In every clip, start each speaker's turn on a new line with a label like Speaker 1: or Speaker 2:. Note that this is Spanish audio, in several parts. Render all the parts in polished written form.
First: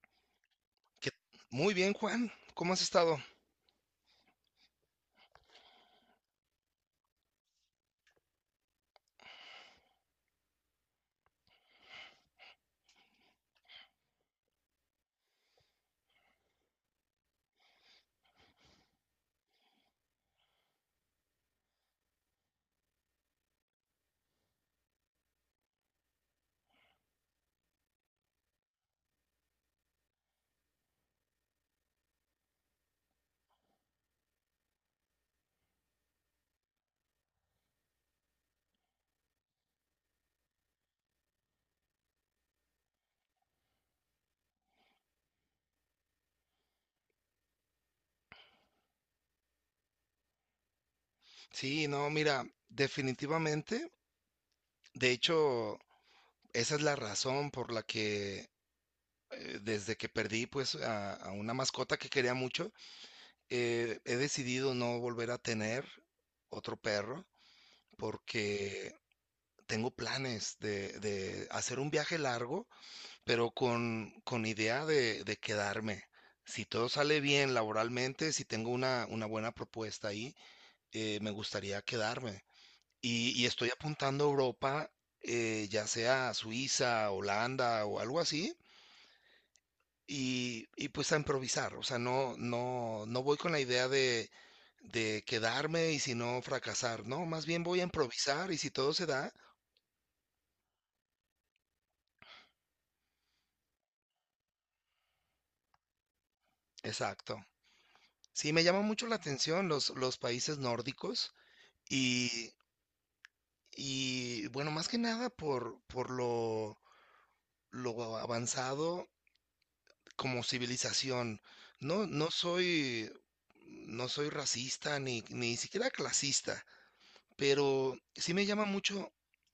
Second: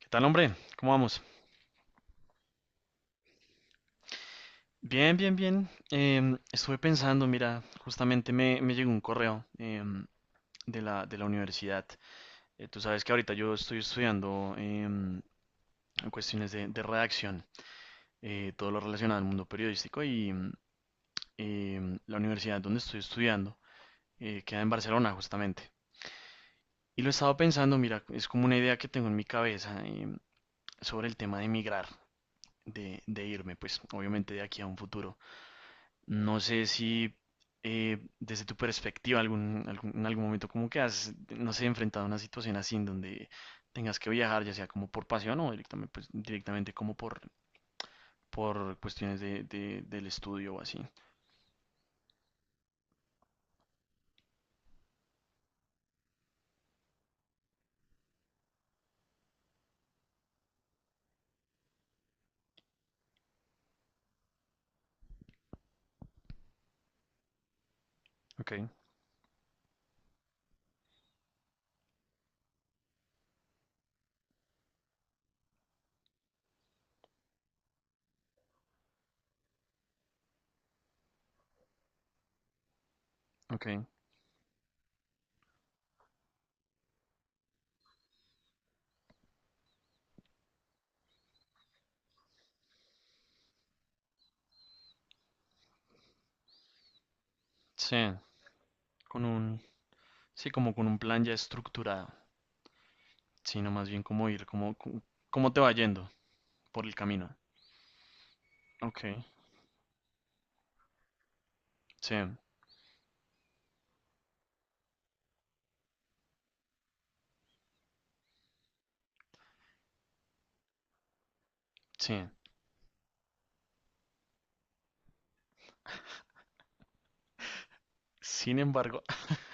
Speaker 1: ¿Qué tal, hombre? ¿Cómo
Speaker 2: Que-
Speaker 1: vamos?
Speaker 2: Muy bien, Juan. ¿Cómo has estado?
Speaker 1: Bien, bien, bien. Estuve pensando, mira, justamente me llegó un correo de la universidad. Tú sabes que ahorita yo estoy estudiando cuestiones de redacción, todo lo relacionado al mundo periodístico y la universidad donde estoy estudiando queda en Barcelona, justamente. Y lo he estado pensando, mira, es como una idea que tengo en mi cabeza sobre el tema de emigrar, de irme, pues obviamente de aquí a un futuro. No sé si desde tu perspectiva en algún momento como que has, no sé, enfrentado a una situación así en donde tengas que viajar, ya sea como por pasión o directamente, pues, directamente como por cuestiones del estudio o así.
Speaker 2: Sí, no, mira, definitivamente. De hecho, esa es la razón por la que desde que perdí pues a una mascota que quería mucho, he decidido no volver a tener otro perro
Speaker 1: Ok,
Speaker 2: porque tengo planes de hacer un viaje largo, pero con idea de quedarme. Si todo sale bien laboralmente, si tengo una buena propuesta ahí, me gustaría quedarme. Y estoy
Speaker 1: ok.
Speaker 2: apuntando a Europa, ya sea Suiza, Holanda o algo así, y pues a improvisar. O sea, no, no, no voy con la idea de quedarme y si no fracasar. No, más bien voy a
Speaker 1: Sí,
Speaker 2: improvisar y si todo se
Speaker 1: con
Speaker 2: da,
Speaker 1: un, sí, como con un plan ya estructurado, sino más bien como ir, como, como cómo te va yendo por el camino.
Speaker 2: exacto. Sí, me llama
Speaker 1: Ok,
Speaker 2: mucho la atención los países nórdicos
Speaker 1: sí,
Speaker 2: y, y bueno, más que nada por lo avanzado como civilización. No,
Speaker 1: sí.
Speaker 2: no soy, no soy racista ni siquiera clasista, pero sí me
Speaker 1: Sin
Speaker 2: llama
Speaker 1: embargo,
Speaker 2: mucho,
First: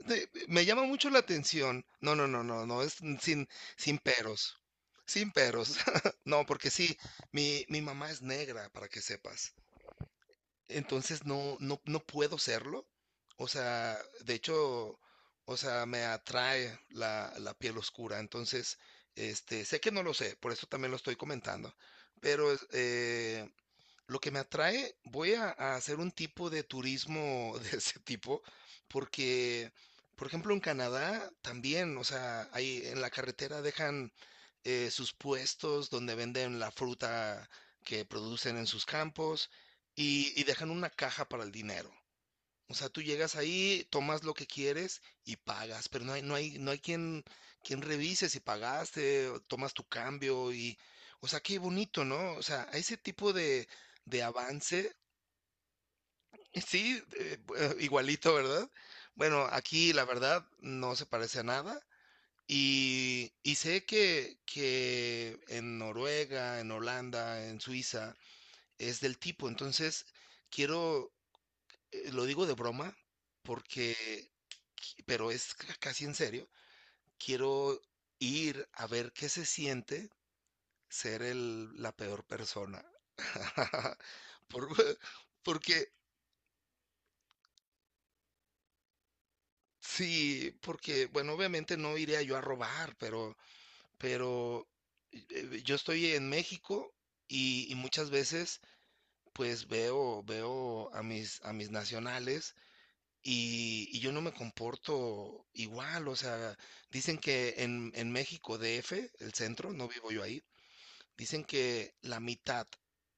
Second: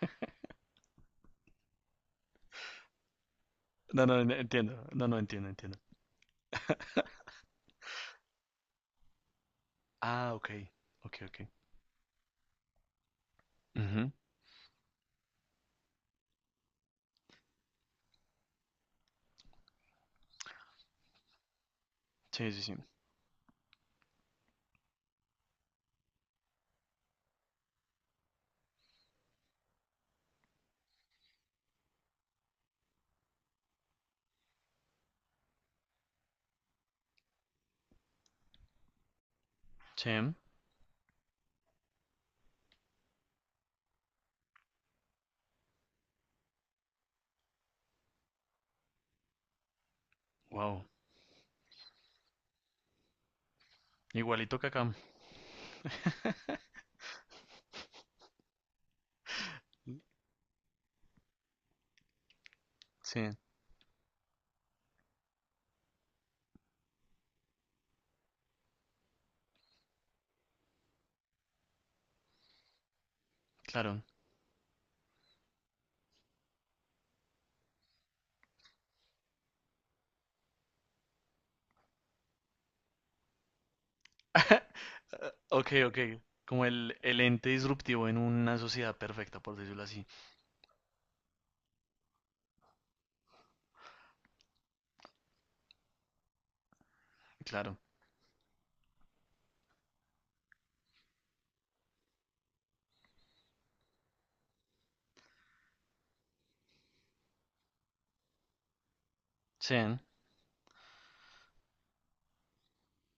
Speaker 2: me llama mucho la atención. No, no, no, no, no, es sin, sin
Speaker 1: no, no, no,
Speaker 2: peros,
Speaker 1: entiendo, no, no,
Speaker 2: sin
Speaker 1: entiendo,
Speaker 2: peros.
Speaker 1: entiendo.
Speaker 2: No, porque sí, mi mamá es negra, para que sepas.
Speaker 1: Ah, ok, ok,
Speaker 2: Entonces
Speaker 1: ok.
Speaker 2: no, no, no puedo serlo. O sea,
Speaker 1: Ujú.
Speaker 2: de hecho, o sea, me atrae la piel oscura. Entonces, sé que no lo sé, por eso también lo estoy comentando. Pero
Speaker 1: Sí, sí,
Speaker 2: es-
Speaker 1: sí.
Speaker 2: eh, lo que me atrae, voy a hacer un tipo de turismo de ese tipo, porque, por ejemplo, en Canadá también, o sea, ahí en la carretera dejan sus puestos donde venden la fruta que producen en sus campos y
Speaker 1: Sí,
Speaker 2: dejan una caja para el dinero. O sea, tú llegas ahí, tomas lo que quieres y pagas, pero no hay quien revise si pagaste, o tomas tu cambio y,
Speaker 1: wow.
Speaker 2: o sea, qué bonito, ¿no? O sea, a ese tipo de
Speaker 1: Igualito que acá.
Speaker 2: avance. Sí, igualito, ¿verdad? Bueno, aquí la verdad no se parece a nada
Speaker 1: Sí,
Speaker 2: y sé que en Noruega, en Holanda, en Suiza es del tipo, entonces quiero, lo digo de broma porque,
Speaker 1: claro.
Speaker 2: pero es casi en serio, quiero ir a ver qué se siente ser la peor persona. Por-
Speaker 1: Ok,
Speaker 2: Porque,
Speaker 1: ok. Como el ente disruptivo en una sociedad perfecta, por decirlo así.
Speaker 2: sí, porque, bueno, obviamente no iría yo a robar, pero yo estoy en México y
Speaker 1: Claro.
Speaker 2: muchas veces pues veo a mis nacionales. Y yo no me comporto igual, o sea, dicen que en México DF, el centro,
Speaker 1: Sí,
Speaker 2: no vivo yo ahí, dicen que la mitad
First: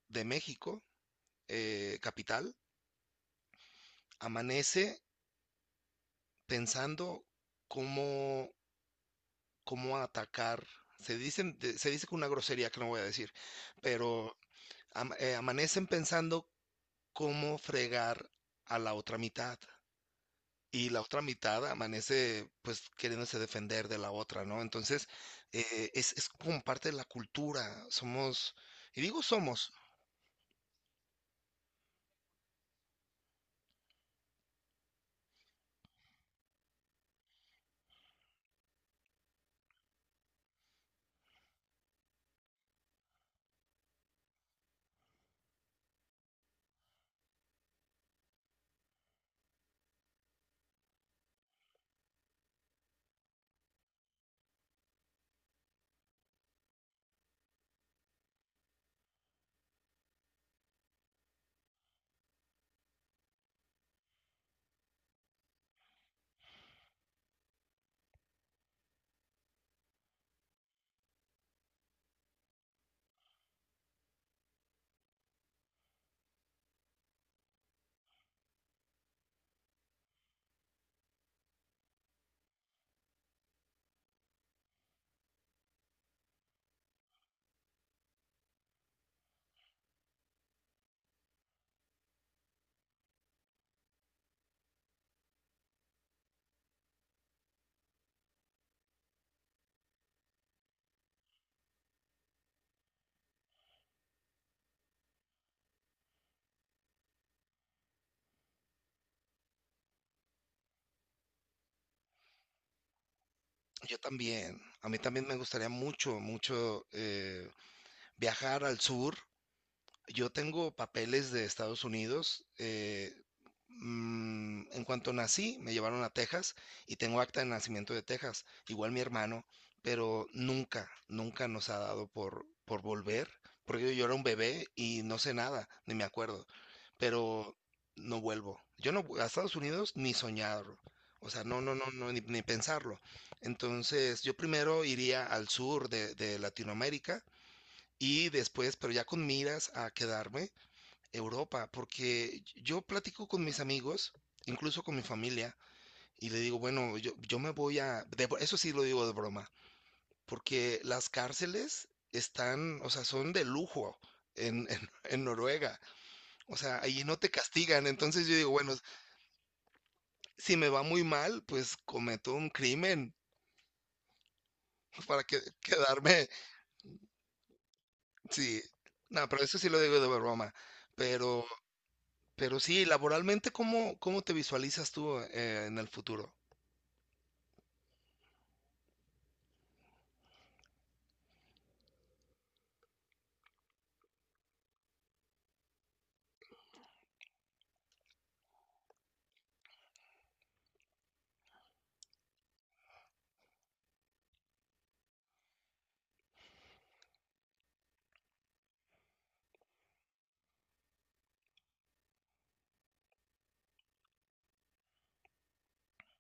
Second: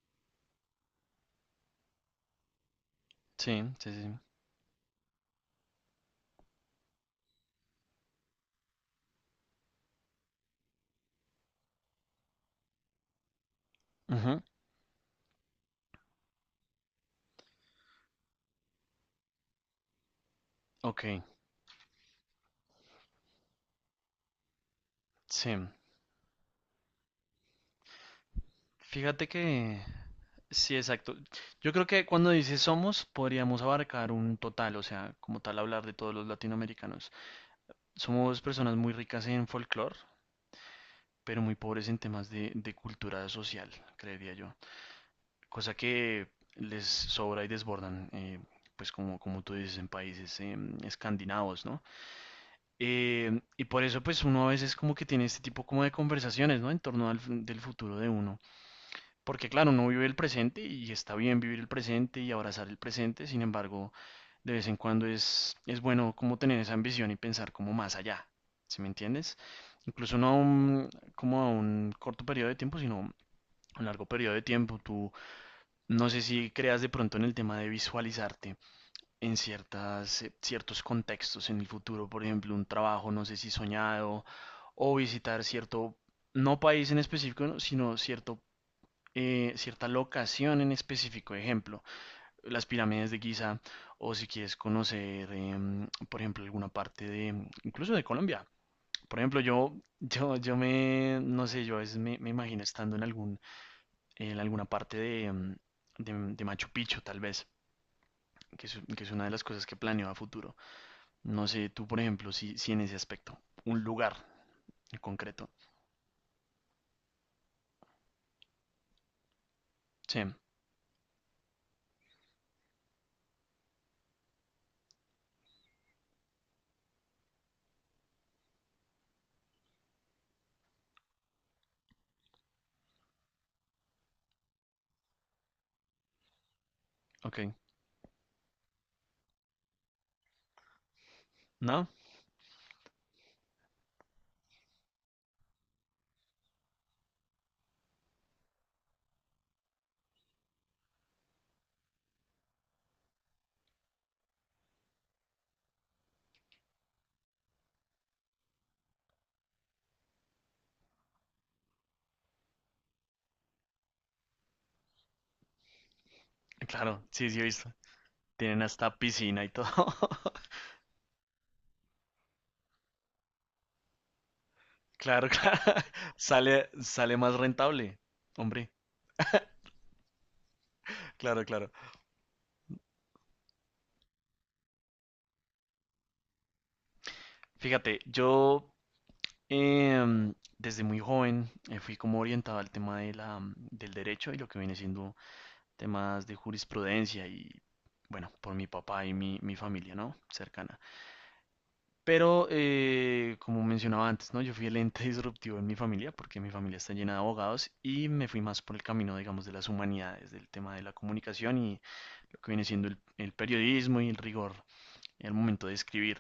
Speaker 2: de México, capital,
Speaker 1: sí, sí, sí.
Speaker 2: amanece pensando cómo, cómo atacar. Se dice con una grosería que no voy a decir, pero
Speaker 1: Ujú,
Speaker 2: amanecen pensando cómo fregar a la otra mitad. Y la
Speaker 1: ok,
Speaker 2: otra mitad amanece pues queriéndose defender de la otra, ¿no? Entonces,
Speaker 1: sí.
Speaker 2: es como parte de la cultura, somos, y digo
Speaker 1: Fíjate
Speaker 2: somos,
Speaker 1: que... Sí, exacto. Yo creo que cuando dices somos, podríamos abarcar un total, o sea, como tal hablar de todos los latinoamericanos. Somos personas muy ricas en folclore, pero muy pobres en temas de cultura social, creería yo. Cosa que les sobra y desbordan, pues como, como tú dices, en países escandinavos, ¿no? Y por eso pues uno a veces como que tiene este tipo como de conversaciones, ¿no? En torno al, del futuro de uno. Porque claro, uno vive el presente y está bien vivir el presente y abrazar el presente, sin embargo, de vez en cuando es bueno como tener esa ambición y pensar como más allá, ¿sí me entiendes? Incluso no a un, como a un corto periodo de tiempo, sino un largo periodo de tiempo, tú no sé si creas de pronto en el tema de visualizarte en ciertas, ciertos contextos en el futuro, por ejemplo, un trabajo, no sé si soñado, o visitar cierto, no país en específico, ¿no? Sino cierto, cierta locación en específico, ejemplo, las pirámides de Giza, o si quieres conocer, por ejemplo, alguna parte de, incluso de Colombia. Por ejemplo, no sé, yo a veces me imagino estando en algún en alguna parte de, de Machu Picchu, tal vez, que es una de las cosas que planeo a futuro. No sé, tú, por ejemplo, si, si en ese aspecto, un
Speaker 2: yo
Speaker 1: lugar
Speaker 2: también, a mí
Speaker 1: en
Speaker 2: también me
Speaker 1: concreto.
Speaker 2: gustaría mucho, mucho, viajar al sur.
Speaker 1: Sí,
Speaker 2: Yo tengo papeles de Estados Unidos. En cuanto nací, me llevaron a Texas y tengo acta de nacimiento de Texas, igual mi hermano, pero nunca, nunca nos ha dado por volver, porque yo era un bebé y no sé nada, ni me acuerdo, pero
Speaker 1: ok.
Speaker 2: no vuelvo. Yo no, vu- A Estados Unidos ni soñarlo. O sea, no, no, no,
Speaker 1: ¿No?
Speaker 2: no, ni, ni pensarlo. Entonces, yo primero iría al sur de Latinoamérica y después, pero ya con miras a quedarme, Europa, porque yo platico con mis amigos, incluso con mi familia, y le digo, bueno, yo me voy a... eso sí lo digo de broma, porque las cárceles están, o sea, son de lujo en Noruega, o sea,
Speaker 1: Claro,
Speaker 2: ahí no
Speaker 1: sí,
Speaker 2: te
Speaker 1: sí, he visto.
Speaker 2: castigan, entonces yo digo,
Speaker 1: Tienen
Speaker 2: bueno,
Speaker 1: hasta piscina y todo.
Speaker 2: si me va muy mal, pues cometo un crimen para
Speaker 1: Claro,
Speaker 2: que,
Speaker 1: claro.
Speaker 2: quedarme,
Speaker 1: Sale, sale más rentable.
Speaker 2: sí,
Speaker 1: Hombre,
Speaker 2: no, pero eso sí lo digo de broma, pero...
Speaker 1: claro, claro.
Speaker 2: Pero sí, laboralmente, ¿cómo, cómo te visualizas tú, en el futuro?
Speaker 1: Fíjate, yo desde muy joven fui como orientado al tema de la, del derecho y lo que viene siendo temas de jurisprudencia y, bueno, por mi papá y mi familia, ¿no? Cercana. Pero, como mencionaba antes, ¿no? Yo fui el ente disruptivo en mi familia porque mi familia está llena de abogados y me fui más por el camino, digamos, de las humanidades, del tema de la comunicación y lo que viene siendo el periodismo y el rigor al momento de escribir.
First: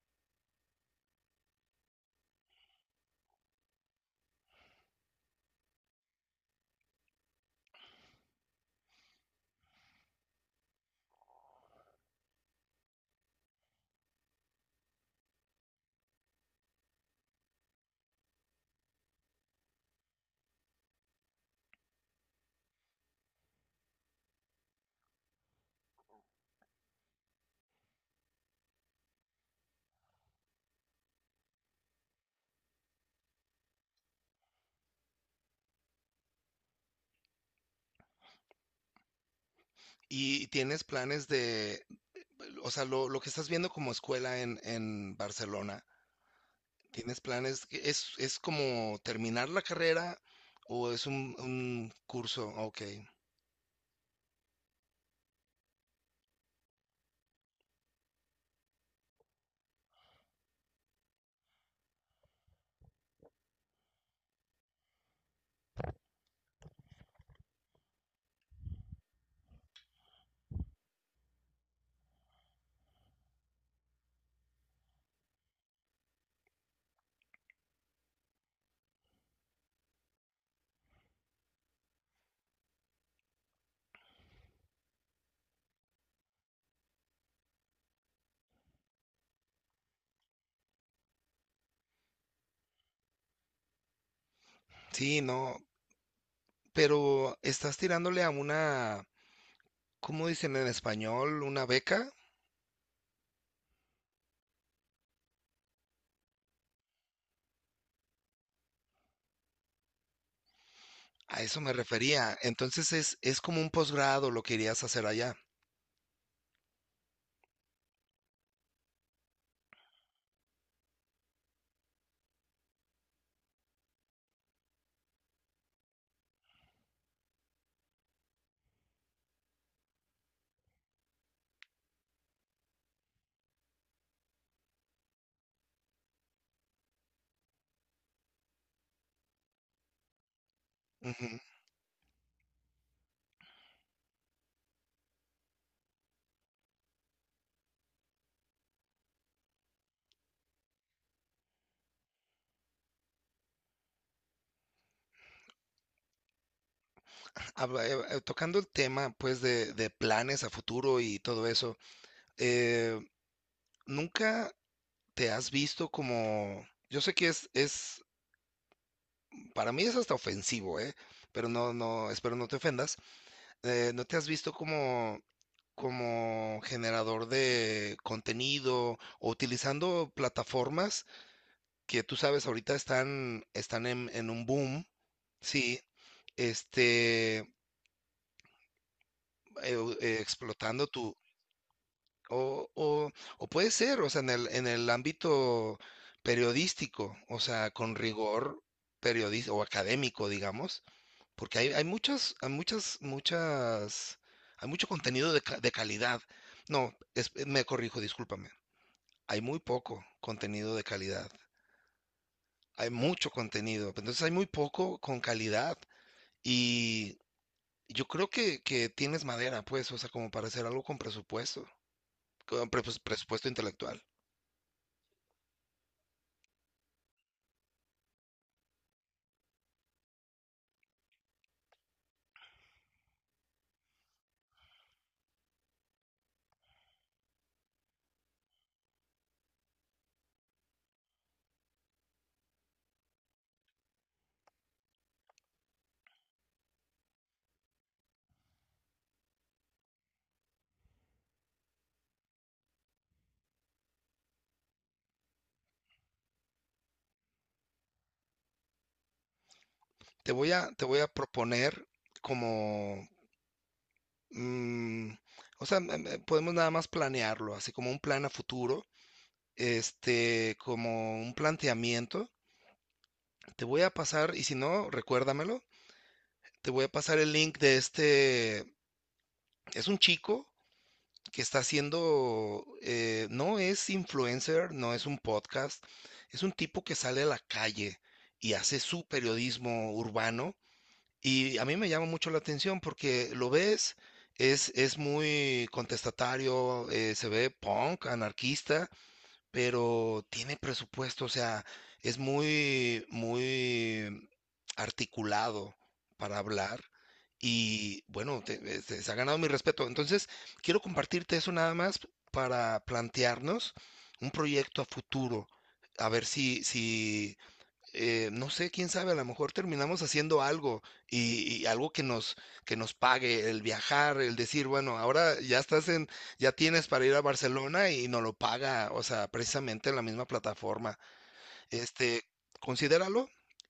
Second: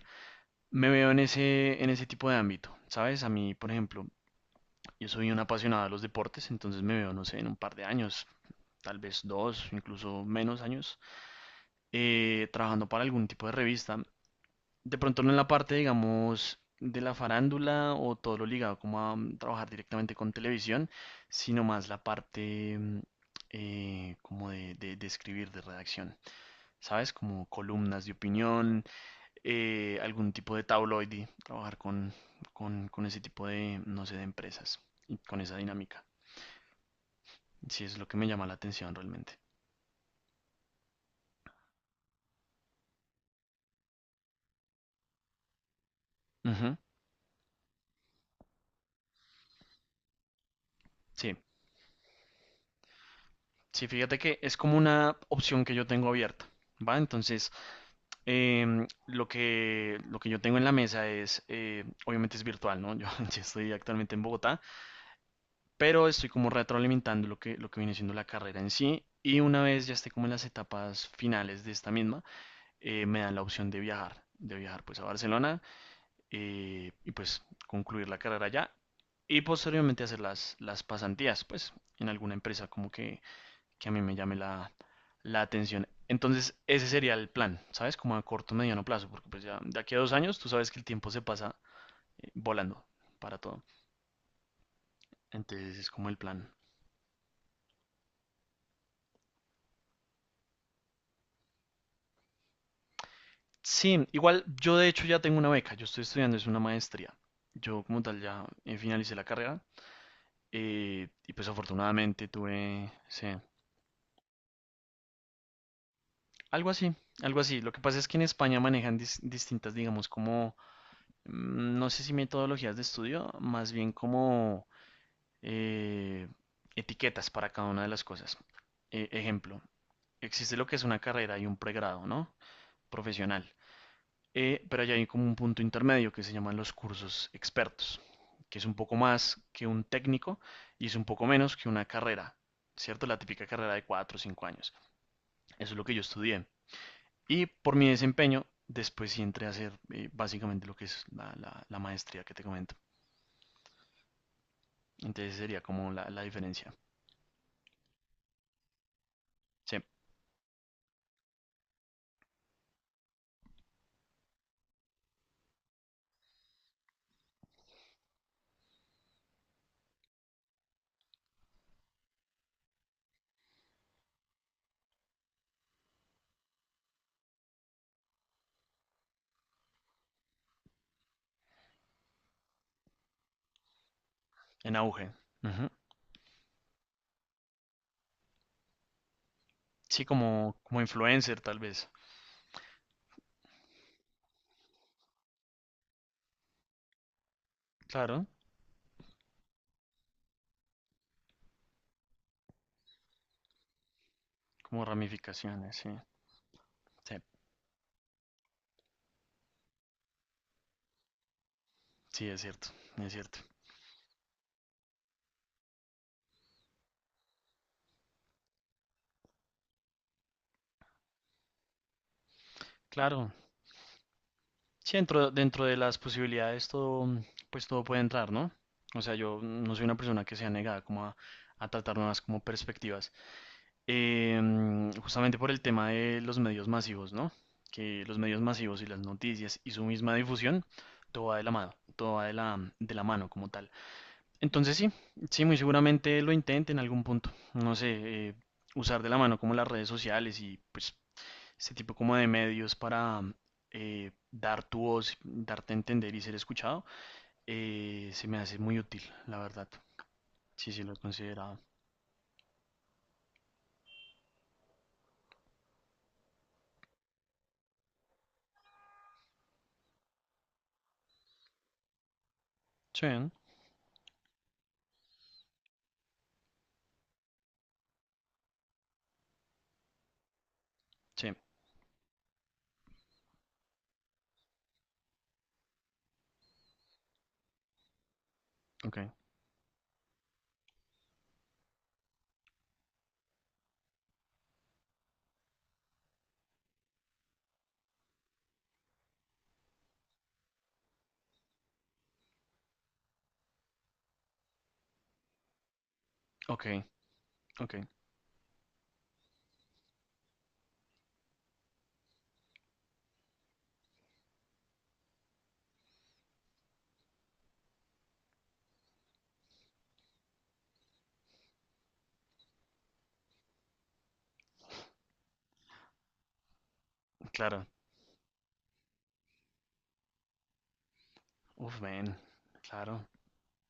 Speaker 1: Me veo en ese tipo de ámbito, ¿sabes? A mí, por ejemplo, yo soy un apasionado de los deportes, entonces me veo, no sé, en un par de años, tal vez dos, incluso menos años, trabajando para algún tipo de revista. De pronto no en la parte, digamos, de la farándula o todo lo ligado como a trabajar directamente con televisión, sino más la parte como de escribir, de redacción, ¿sabes? Como columnas de opinión, algún tipo de tabloide, trabajar con ese tipo de, no sé, de empresas y con esa dinámica. Sí, es lo que me llama la atención realmente.
Speaker 2: ¿Y tienes planes de, o sea, lo que estás viendo como escuela en Barcelona,
Speaker 1: Ujú,
Speaker 2: ¿tienes planes? Es como terminar la carrera o es
Speaker 1: sí.
Speaker 2: un curso? Ok.
Speaker 1: Sí, fíjate que es como una opción que yo tengo abierta, ¿va? Entonces, lo que yo tengo en la mesa es, obviamente es virtual, ¿no? Yo, yo estoy actualmente en Bogotá, pero estoy como retroalimentando lo que viene siendo la carrera en sí. Y una vez ya esté como en las etapas finales de esta misma, me dan la opción de viajar pues a Barcelona y pues concluir la carrera allá y posteriormente hacer las pasantías, pues en alguna empresa como que a mí me llame la, la atención. Entonces, ese sería el plan, ¿sabes? Como a corto, mediano plazo, porque pues ya de aquí a dos años tú sabes que el tiempo se pasa volando para todo.
Speaker 2: Sí, no,
Speaker 1: Entonces, es como el plan.
Speaker 2: pero estás tirándole a una, ¿cómo dicen en español? ¿Una beca?
Speaker 1: Sí, igual yo de hecho ya tengo una beca, yo estoy estudiando, es una maestría. Yo como tal ya finalicé la carrera y
Speaker 2: A
Speaker 1: pues
Speaker 2: eso me
Speaker 1: afortunadamente
Speaker 2: refería. Entonces
Speaker 1: tuve, sí,
Speaker 2: es como un posgrado lo que irías a hacer allá.
Speaker 1: algo así, algo así. Lo que pasa es que en España manejan distintas, digamos, como, no sé si metodologías de estudio, más bien como eh, etiquetas para cada una de las cosas. Ejemplo, existe lo que es una carrera y un pregrado, ¿no? Profesional. Pero allá hay como un punto intermedio que se llaman los cursos expertos, que es un poco más que un técnico y es un poco menos que una carrera, ¿cierto? La típica carrera de 4 o 5 años. Eso es lo que yo estudié. Y por mi desempeño, después sí entré a hacer básicamente lo que es la, la maestría que te comento. Entonces sería como la diferencia.
Speaker 2: Tocando el tema, pues,
Speaker 1: Sí,
Speaker 2: de planes a futuro y todo eso, eh, ¿nunca te has visto como... Yo sé que es, para mí es hasta ofensivo, ¿eh? Pero no, no, espero no te ofendas. ¿No te has visto como, como generador de contenido o utilizando plataformas que tú sabes ahorita están, están en un
Speaker 1: en
Speaker 2: boom?
Speaker 1: auge. Ujú.
Speaker 2: Sí, este,
Speaker 1: Sí, como, como
Speaker 2: explotando tu,
Speaker 1: influencer tal vez.
Speaker 2: o, o puede ser, o sea, en el ámbito periodístico, o sea, con
Speaker 1: Claro,
Speaker 2: rigor periodístico o académico, digamos, porque hay
Speaker 1: como
Speaker 2: mucho contenido de
Speaker 1: ramificaciones, sí.
Speaker 2: calidad. No,
Speaker 1: Sí,
Speaker 2: es- Me corrijo, discúlpame. Hay muy poco contenido de calidad.
Speaker 1: sí, es cierto,
Speaker 2: Hay
Speaker 1: es
Speaker 2: mucho
Speaker 1: cierto.
Speaker 2: contenido, pero entonces hay muy poco con calidad. Y yo creo que tienes madera, pues, o sea, como para hacer algo con presupuesto,
Speaker 1: Claro.
Speaker 2: presupuesto intelectual.
Speaker 1: Sí, dentro, dentro de las posibilidades todo, pues todo puede entrar, ¿no? O sea, yo no soy una persona que sea negada como a tratar nuevas como perspectivas. Justamente por el tema de los medios masivos, ¿no? Que los medios masivos y las noticias y su misma difusión, todo va de la mano, todo va de la mano como tal. Entonces sí, sí, muy seguramente lo intente en algún punto. No sé, usar de la mano como las redes sociales y pues este tipo como de medios para dar tu voz, darte a entender y ser escuchado, se me hace muy útil, la verdad. Sí,
Speaker 2: Te
Speaker 1: sí, lo he
Speaker 2: voy a
Speaker 1: considerado.
Speaker 2: proponer como, mm, o sea, podemos nada más planearlo, así como un plan a futuro, este, como un planteamiento.
Speaker 1: Sí, ¿no?
Speaker 2: Te voy a pasar, y si no, recuérdamelo, te voy a pasar el link de este, es un chico
Speaker 1: Sí,
Speaker 2: que está haciendo, no es influencer, no es un podcast, es un tipo que sale a la calle y hace
Speaker 1: ok,
Speaker 2: su periodismo urbano. Y a mí me llama mucho la atención porque lo ves, es muy contestatario, se ve punk, anarquista, pero tiene presupuesto, o sea, es muy, muy articulado para
Speaker 1: ok,
Speaker 2: hablar.
Speaker 1: ok,
Speaker 2: Y bueno, se ha ganado mi respeto. Entonces, quiero compartirte eso nada más para plantearnos un proyecto a futuro. A ver si, si, no sé, quién sabe, a lo mejor terminamos haciendo algo y algo que nos pague, el viajar, el decir, bueno, ahora ya estás en, ya tienes para ir a
Speaker 1: claro.
Speaker 2: Barcelona y nos lo paga, o sea, precisamente en la misma plataforma.
Speaker 1: Uf, ven,
Speaker 2: Este,
Speaker 1: claro.
Speaker 2: considéralo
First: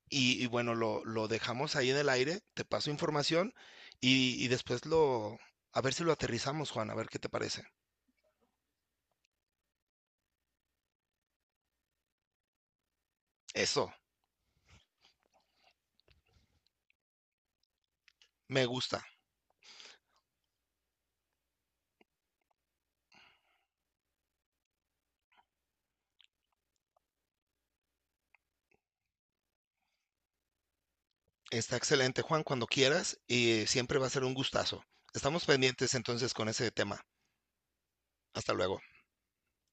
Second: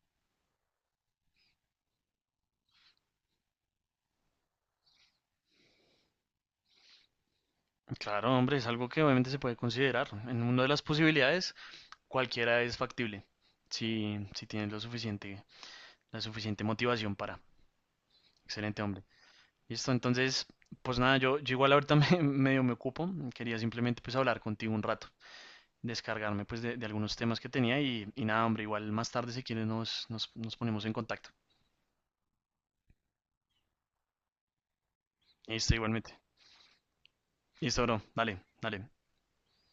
Speaker 2: y bueno, lo dejamos ahí en el aire, te paso información y después lo, a ver si lo aterrizamos, Juan, a ver qué te parece.
Speaker 1: Claro, hombre, es algo que obviamente se puede considerar. En una de las posibilidades, cualquiera es factible,
Speaker 2: Eso,
Speaker 1: si, si tienes lo suficiente La suficiente motivación para.
Speaker 2: me
Speaker 1: Excelente,
Speaker 2: gusta.
Speaker 1: hombre. Listo, entonces, pues nada, yo igual ahorita me, medio me ocupo. Quería simplemente pues hablar contigo un rato, descargarme pues de algunos temas que tenía y nada, hombre, igual más tarde si quieres nos ponemos en contacto.
Speaker 2: Está excelente, Juan, cuando quieras y siempre va a ser un gustazo. Estamos
Speaker 1: Listo,
Speaker 2: pendientes
Speaker 1: igualmente.
Speaker 2: entonces con ese tema.
Speaker 1: Listo, bro. Dale,
Speaker 2: Hasta luego.
Speaker 1: dale.